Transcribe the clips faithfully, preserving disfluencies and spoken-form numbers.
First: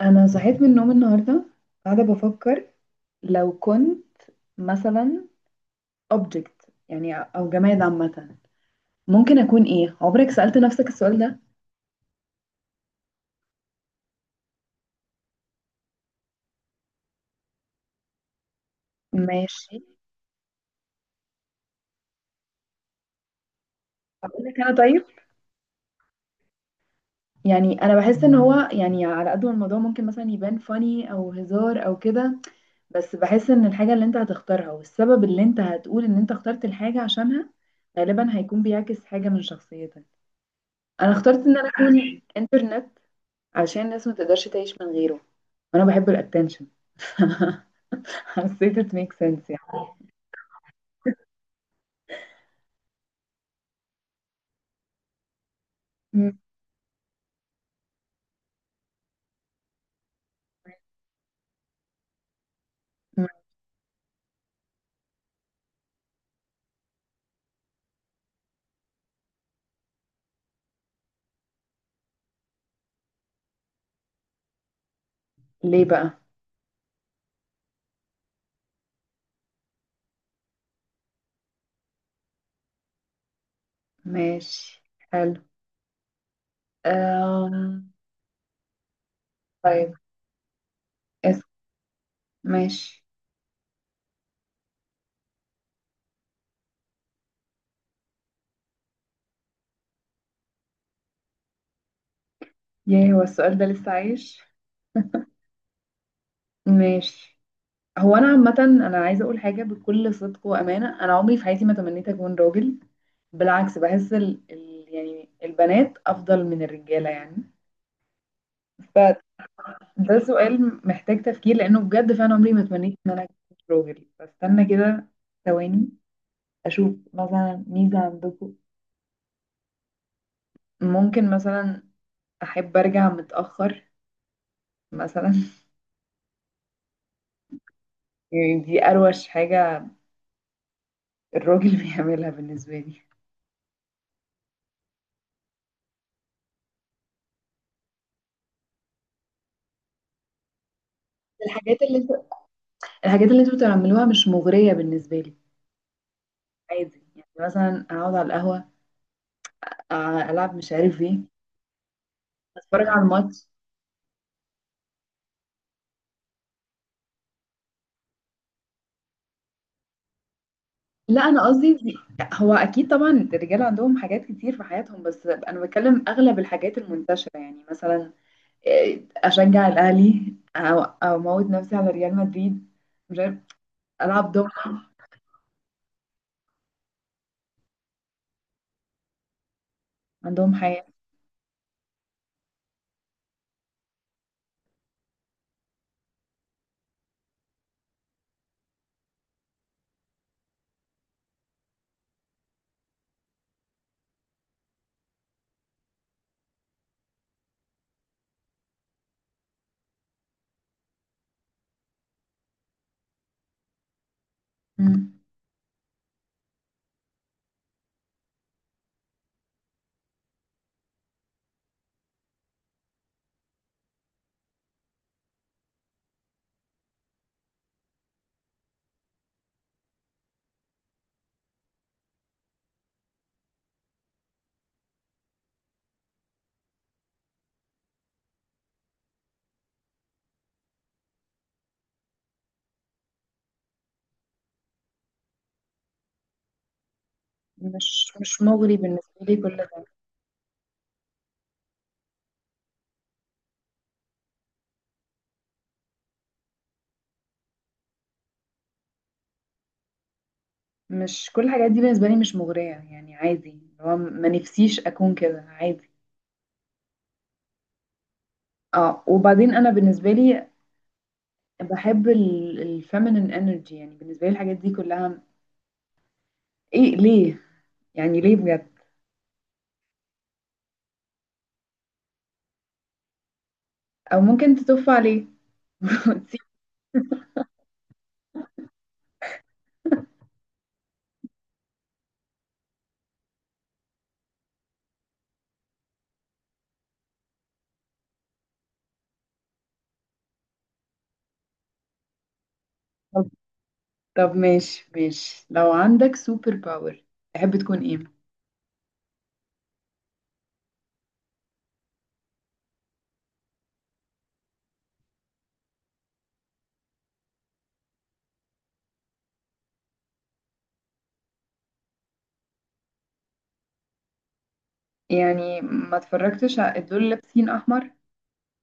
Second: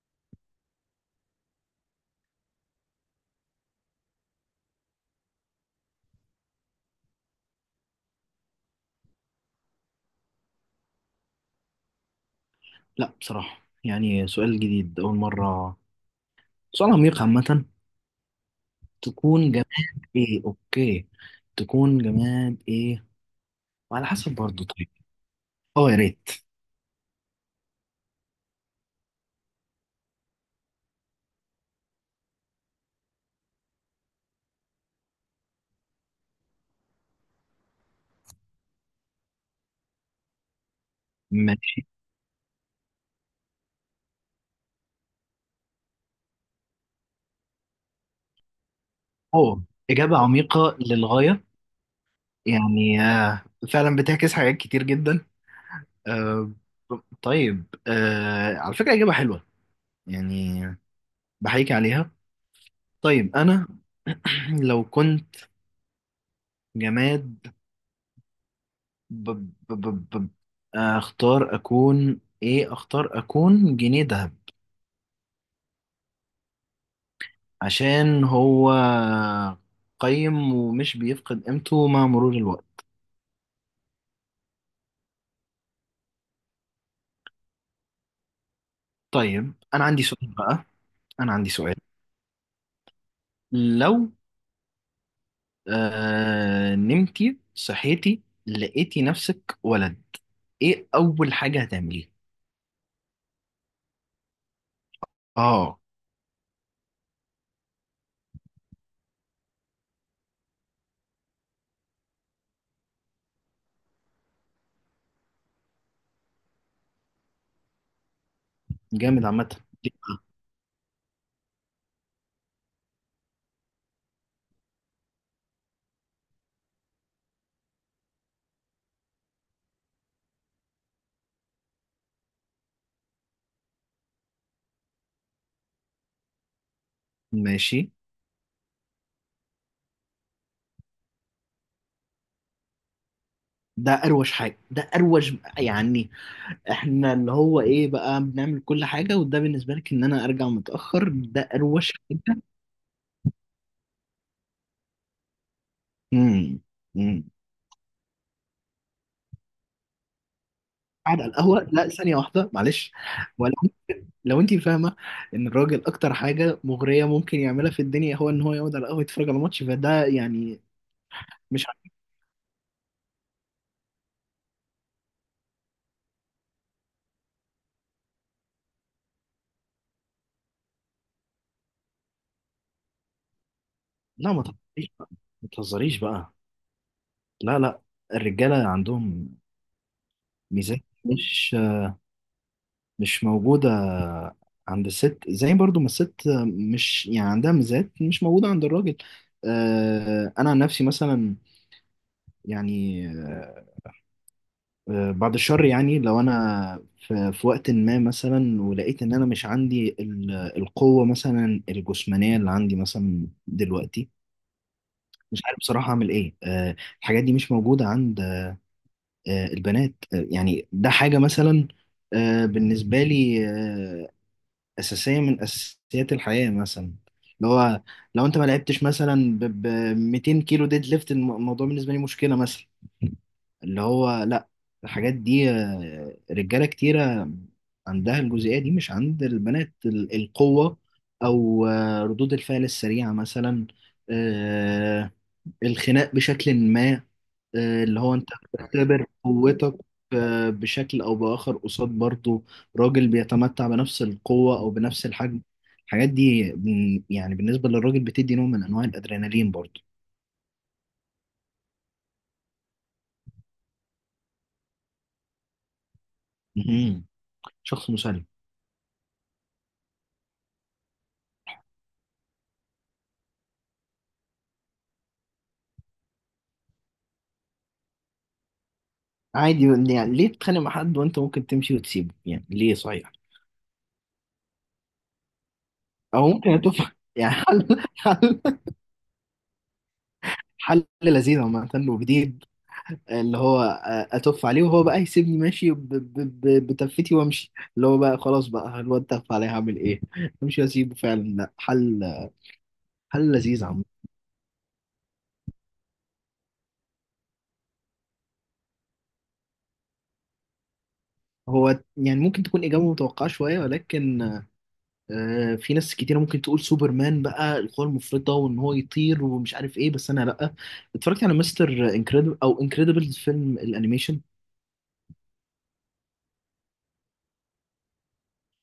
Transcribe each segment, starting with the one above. انا صحيت من النوم النهارده، قاعده بفكر لو كنت مثلا object، يعني او جماد عامه، ممكن اكون ايه؟ عمرك سألت نفسك السؤال ده؟ لا، بصراحة يعني سؤال جديد، أول مرة. سؤال عميق عامة. تكون جماد ماشي. إيه؟ أوكي، تكون جماد إيه؟ وعلى حسب اقول لك برضه. انا. طيب، طيب، أه يا ريت. يعني انا بحس ان هو، يعني، على قد ما الموضوع ممكن مثلا يبان فاني او هزار او كده، بس بحس ان الحاجه اللي انت هتختارها والسبب اللي انت هتقول ان انت اخترت الحاجه عشانها غالبا هيكون بيعكس حاجه من شخصيتك. انا اخترت ان انا ماشي، اكون انترنت عشان الناس ما تقدرش تعيش من غيره، وانا بحب الاتنشن. حسيت it makes sense أه يعني. إجابة عميقة للغاية. يعني آه، فعلا بتعكس حاجات كتير جدا. مم. آه، طيب آه، على فكرة إجابة حلوة يعني. بحيك عليها. مم. طيب أنا لو كنت جماد، بب بب بب. بب. اختار اكون ايه؟ اختار اكون جنيه ذهب، ليه بقى؟ عشان هو قيم ومش بيفقد قيمته مع مرور الوقت. ماشي. حلو. أم... طيب، انا طيب. عندي سؤال بقى. انا اسم. عندي سؤال. ماشي. لو آه نمتي صحيتي لقيتي نفسك ولد، ايه اول حاجة هتعمليها؟ ياه، هو السؤال ده لسه عايش؟ اه، ماشي. هو انا عامة، انا عايزة اقول حاجة بكل صدق وامانة، انا عمري في حياتي ما تمنيت اكون راجل. بالعكس، بحس ال... ال... يعني البنات افضل من الرجالة يعني. جامد عامة. ده سؤال محتاج تفكير لانه بجد فعلا عمري ما تمنيت ان انا اكون راجل. بستنى كده ثواني، اشوف مثلا ميزة عندكم، ممكن مثلا احب ارجع متأخر مثلا. ماشي، يعني دي اروش حاجة الراجل بيعملها بالنسبة لي. ده اروش حاجة؟ ده اروش يعني؟ احنا اللي هو ايه بقى بنعمل كل حاجة، وده بالنسبة لك ان انا ارجع متأخر ده الحاجات اروش اللي انتوا حاجة؟ الحاجات اللي انتوا بتعملوها مش مغرية بالنسبة لي. امم. عادي، يعني امم. مثلا اقعد على القهوة، أ- العب مش عارف ايه، قاعد على القهوة؟ لا ثانية واحدة اتفرج معلش. على الماتش. ولو، لو انت فاهمة ان الراجل اكتر حاجة مغرية ممكن يعملها في الدنيا هو ان هو يقعد على القهوة يتفرج على ماتش، فده يعني لا، انا مش ع- قصدي. دي- هو اكيد طبعا الرجال عندهم حاجات كتير في حياتهم، بس انا بتكلم اغلب الحاجات المنتشره، يعني مثلا، إيه، اشجع الاهلي او أو اموت نفسي على ريال مدريد، مش عارف، العب لا، ما دومنة، تهزريش بقى. ما تهزريش بقى. لا لا، الرجالة عندهم عندهم ميزات حياه. مش مش موجودة عند الست، زي برضو ما الست مش يعني عندها ميزات مش موجودة عند الراجل. آه، أنا عن نفسي مثلا، يعني آه، آه، بعد الشر، يعني لو أنا في في وقت ما مثلا ولقيت إن أنا مش عندي ال- القوة مثلا الجسمانية اللي عندي مثلا دلوقتي، مم. مش عارف بصراحة أعمل إيه. آه، الحاجات دي مش موجودة عند آه، البنات. آه، يعني ده حاجة مثلا، آه، بالنسبة لي آه، أساسية من أساسيات الحياة مثلا. اللي هو لو أنت ما لعبتش مثلا ب مائتين كيلو ديد ليفت، الم- الموضوع بالنسبة لي مشكلة مثلا. اللي هو لأ، الحاجات دي آه، رجالة كتيرة عندها الجزئية دي مش عند البنات. ال- القوة أو آه، ردود الفعل السريعة مثلا، آه، الخناق بشكل ما. آه، اللي مش هو انت مش مغري بتختبر بالنسبه لي كل قوتك ده. آه، بشكل او باخر، قصاد برضه راجل بيتمتع بنفس القوة او بنفس الحجم. الحاجات دي بن- يعني بالنسبة للراجل بتدي نوع من انواع الادرينالين برضه. مش كل الحاجات دي بالنسبه لي مش مغريه، يعني عادي، اللي هو ما نفسيش اكون كده، عادي. مهم. شخص مسالم. اه، وبعدين انا بالنسبه لي بحب الفيمينين انرجي، يعني بالنسبه لي الحاجات دي كلها ايه؟ ليه يعني؟ ليه بجد؟ عادي، يعني ليه تتخانق مع حد وانت ممكن تمشي وتسيبه؟ يعني ليه؟ صحيح، او ممكن تطف عليه او وتسيب. ممكن تفهم، يعني حل حل حل لذيذ عامة وجديد. اللي هو آه، اتف عليه وهو بقى يسيبني ماشي، ب- ب- ب- بتفتي وامشي، اللي هو بقى خلاص بقى الواد تف عليه هعمل ايه؟ امشي واسيبه فعلا. لا، حل. طب حل لذيذ عم. طب ماشي ماشي، لو عندك سوبر باور تحب تكون ايه؟ هو يعني ممكن تكون اجابه متوقعه شويه ولكن آه، في ناس كتيره ممكن تقول سوبرمان بقى، القوه المفرطه وان هو يطير ومش عارف ايه، بس انا لا. اتفرجت على مستر انكريدبل او انكريدبل، فيلم الانيميشن يعني ما اتفرجتش على دول لابسين احمر.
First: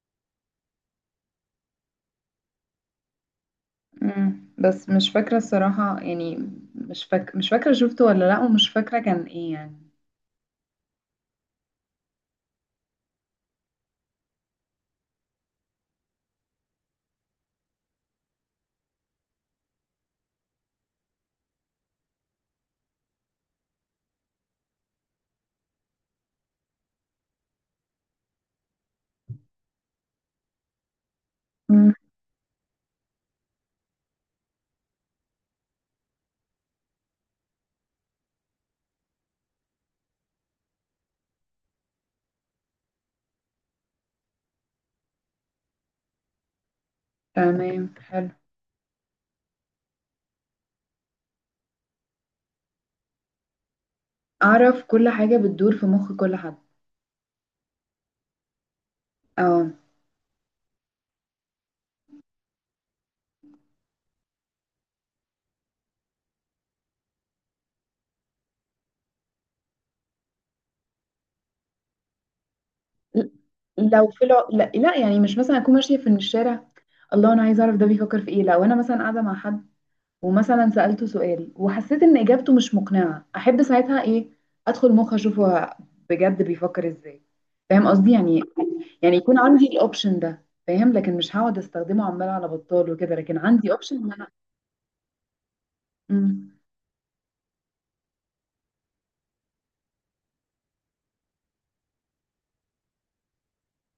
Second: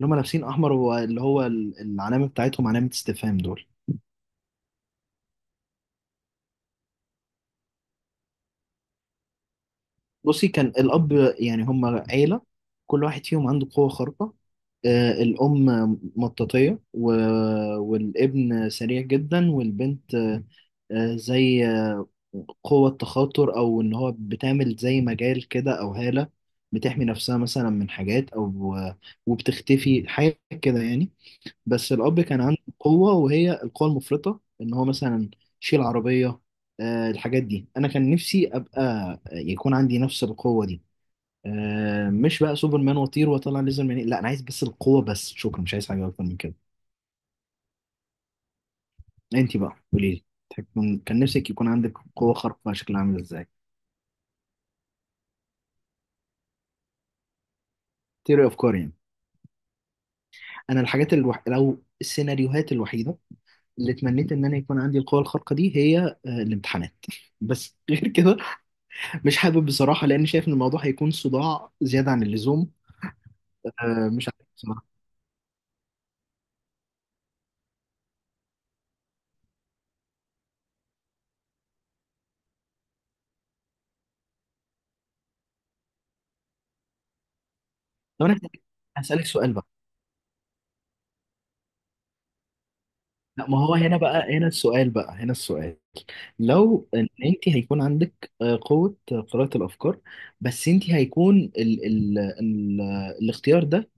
اللي هم لابسين احمر، واللي هو ال- العلامه بتاعتهم علامه استفهام، دول. مم. بس مش فاكره الصراحه يعني، مش فاك... مش فاكره شفته ولا لا، ومش فاكره كان ايه يعني. بصي، كان الأب، يعني هم عيلة كل واحد فيهم عنده قوة خارقة. آه، الأم مطاطية، و... والابن سريع جدا، والبنت آه، آه، زي آه، قوة تخاطر، أو إن هو بتعمل زي مجال كده أو هالة بتحمي نفسها مثلا من حاجات، أو آه، وبتختفي حاجة كده يعني. مم. بس الأب كان عنده قوة، وهي القوة المفرطة إن هو مثلا يشيل عربية. آه، الحاجات دي أنا كان نفسي أبقى يكون عندي نفس القوة دي. آه، مش بقى سوبرمان وطير واطلع ليزر منين، لا انا عايز بس القوه، بس شكرا، مش عايز حاجه اكتر من كده. تمام، حلو. انت بقى قولي لي، تكون- كان كان نفسك يكون عندك قوه خارقه شكلها عامل ازاي؟ اعرف كل حاجه بتدور في مخ كل حد. تيري افكار يعني. اه. انا الحاجات الوح... لو السيناريوهات الوحيده اللي اتمنيت ان انا يكون عندي القوه الخارقه دي هي آه، الامتحانات بس غير كده مش حابب بصراحه، لان شايف ان الموضوع هيكون صداع زياده عن اللزوم. ل- لو آه، في مش الع... عارف لا لا، بصراحه. يعني مش مثلا اكون ماشيه في الشارع. الله، انا عايزه اعرف ده بيفكر في ايه، لو انا مثلا قاعده مع حد ومثلا سألته سؤال وحسيت ان اجابته مش مقنعة، احب ساعتها ايه، ادخل مخ اشوف هو بجد بيفكر ازاي، فاهم قصدي طب انا يعني. هسالك يعني هسألك يكون سؤال عندي بقى. الاوبشن ده، فاهم، لكن مش هقعد استخدمه عمال على بطال وكده، لكن لا ما عندي هو اوبشن هنا ان انا. بقى، هنا السؤال بقى هنا السؤال. مم. لو ان انت هيكون عندك آه، قوة قراءة الافكار، بس انت هيكون ال ال ال الاختيار ده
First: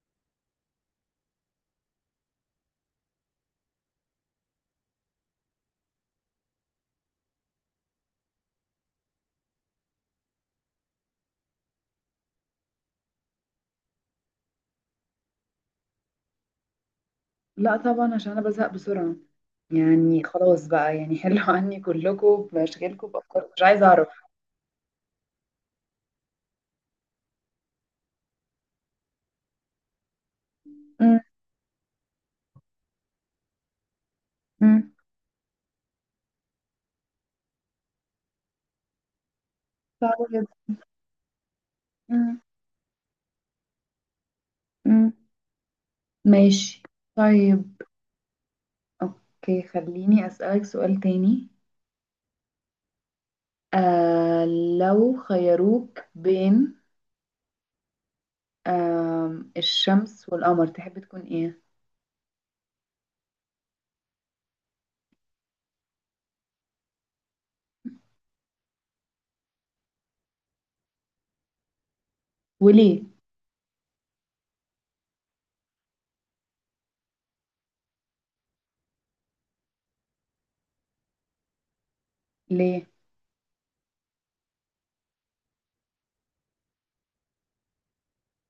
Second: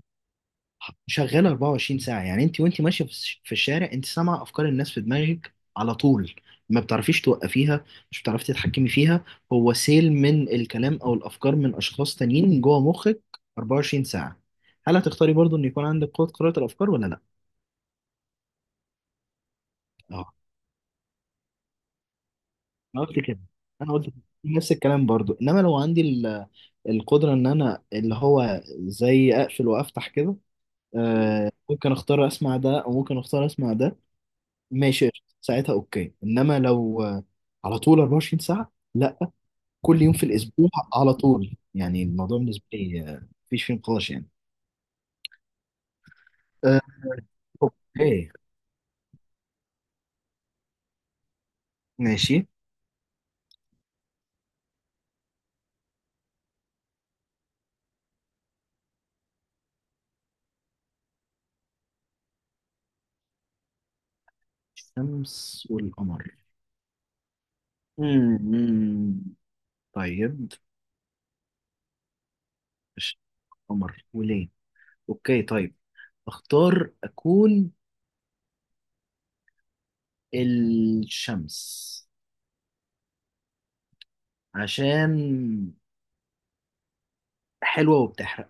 شغال أربعة وعشرين ساعة. يعني انت وانت ماشية في الش- في الشارع، انت سامعة افكار الناس في دماغك على طول، ما بتعرفيش توقفيها، مش بتعرفي تتحكمي فيها، هو سيل من الكلام او الافكار من اشخاص تانيين جوه مخك أربعة وعشرين ساعة. هل هتختاري برضو ان يكون عندك قوة قراءة الافكار ولا لا؟ لا طبعا، عشان انا بزهق بسرعة، يعني آه. خلاص بقى، يعني حلوا عني كلكم انا بمشاكلكم قلت كده بأفكاركم، مش عايزة انا قلت اعرف. كده. نفس الكلام برضو. انما لو عندي ال- القدره ان انا اللي هو زي اقفل وافتح كده، مم. آه ممكن اختار اسمع ده او ممكن اختار اسمع ده، مم. ماشي قشطة. ساعتها اوكي. انما لو آه، على طول أربعة وعشرين ساعه، لا. كل يوم في صعب جدا. الاسبوع على طول، يعني الموضوع مم. بالنسبه لي آه، مفيش فيه نقاش يعني. مم. آه. ماشي. طيب. اوكي. اوكي، خليني اسألك سؤال تاني. ماشي، آه لو خيروك بين آه الشمس والقمر، تحب تكون ايه الشمس والقمر. مم، مم. طيب، وليه؟ الشمس والقمر وليه؟ اوكي طيب. اختار اكون الشمس، ليه؟ عشان حلوة وبتحرق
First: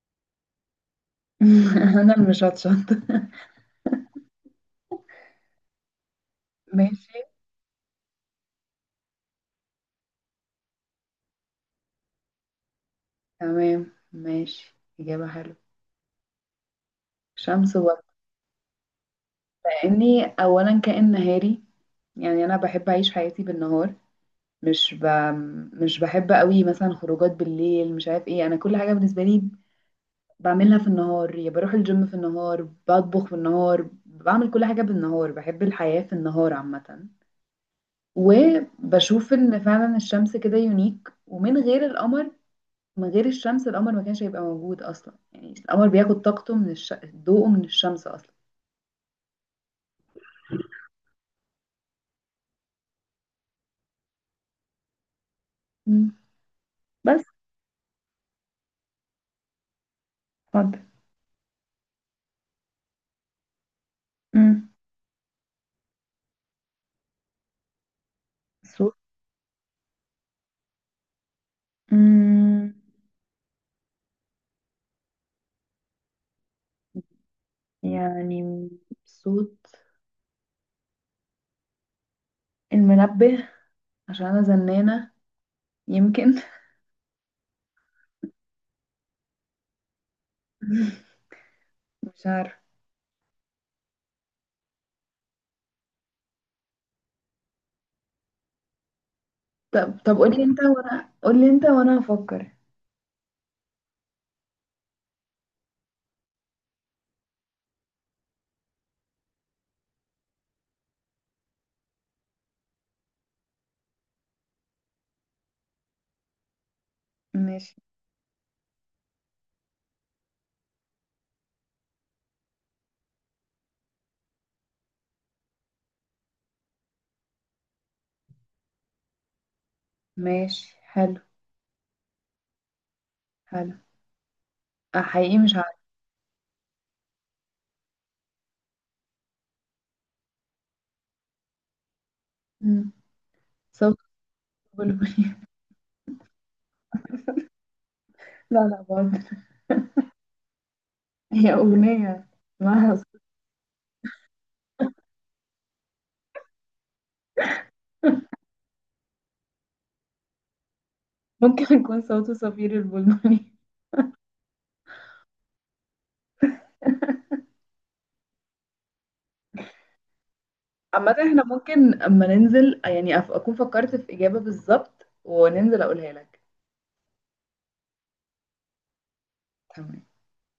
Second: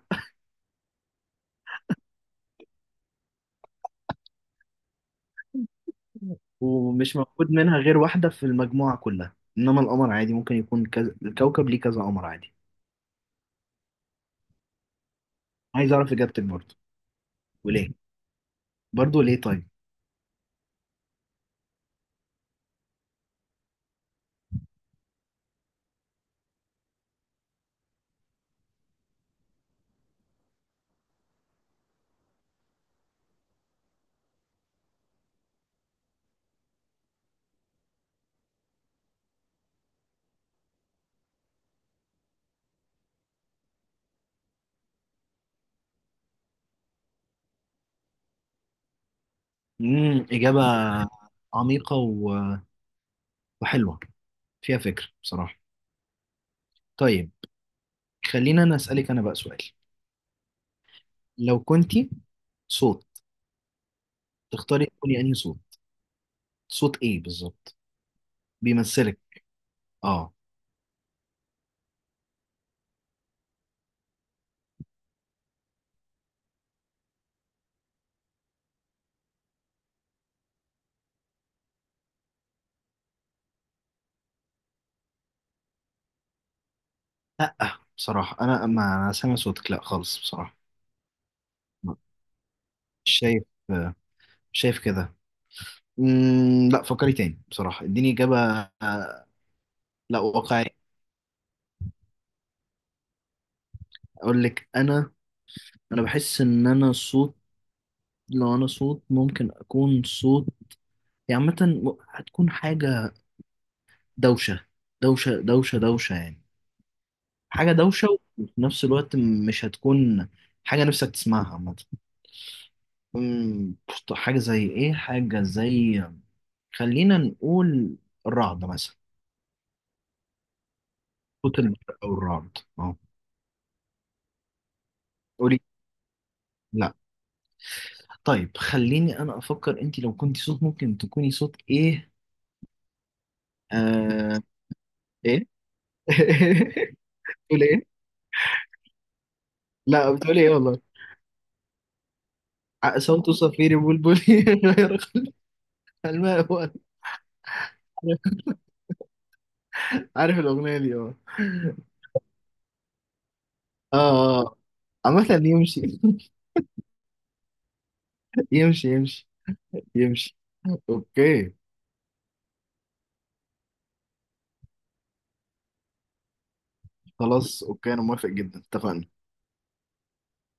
انا اللي مش هتشطر. ومش ماشي، موجود منها غير واحدة في المجموعة كلها، انما القمر عادي، ممكن يكون كذا الكوكب ليه كذا قمر عادي. تمام، ماشي، اجابة حلوة. عايز اعرف اجابتك برضه. شمس وليه؟ ولا؟ برضه ليه طيب؟ لاني اولا كائن نهاري، يعني انا بحب اعيش حياتي بالنهار، مش ب... مش بحب قوي مثلا خروجات بالليل، مش عارف ايه، انا كل حاجة بالنسبة لي بعملها في النهار، يا بروح الجيم في النهار، بطبخ في النهار، بعمل كل حاجة بالنهار، بحب الحياة في النهار عامة. وبشوف ان فعلا الشمس كده يونيك، ومن غير القمر، من غير الشمس القمر ما كانش هيبقى موجود اصلا، يعني القمر بياخد طاقته من الش... ضوءه من الشمس اصلا. امم، اجابة عميقة و- وحلوة، فيها فكر بصراحة. مم. بس. طيب، خلينا انا اسألك انا بقى سؤال. اتفضل. لو كنتي صوت، مم. تختاري تكوني انهي صوت؟ صوت ايه بالظبط صوت. بيمثلك؟ اه، مم. يعني صوت المنبه، عشان انا زنانة يمكن. لا بصراحة أنا ما أنا سامع صوتك لا خالص بصراحة. مش عارفة. مش شايف، مش شايف كده. مم، لا فكري تاني بصراحة اديني إجابة. آه، طب طب، لا قولي انت واقعية. وانا قولي انت وانا هفكر. أقول لك أنا، أنا بحس إن أنا صوت. لو أنا صوت ممكن أكون صوت يعني عامة، م- هتكون حاجة دوشة. دوشة دوشة دوشة يعني، حاجة ماشي دوشة. وفي نفس الوقت مش هتكون حاجة نفسك تسمعها عامة. مم، حاجة زي إيه؟ حاجة زي، خلينا نقول الرعد مثلا. ماشي، حلو صوت البرق أو الرعد، أه. حلو. آه، حقيقي مش قولي. عارفة. لا، طيب خليني أنا أفكر. أنت لو كنت صوت ممكن تكوني صوت إيه؟ مم. صوت آه... البلبل. إيه؟ بتقول إيه؟ لا لا برضه. لا، بتقول إيه والله؟ هي أغنية اسمها ع- ص- صوت صفير بلبلي غير الماء، هو عارف الأغنية دي؟ أه. ممكن يكون صوته صفير البلبلي. آه آه. عامة يمشي. يمشي يمشي يمشي. عامة احنا أوكي. ممكن أما ننزل، يعني، أف- أكون فكرت في إجابة بالظبط وننزل أقولها لك. خلاص أوكي. أنا موافق جدا، اتفقنا. تمام.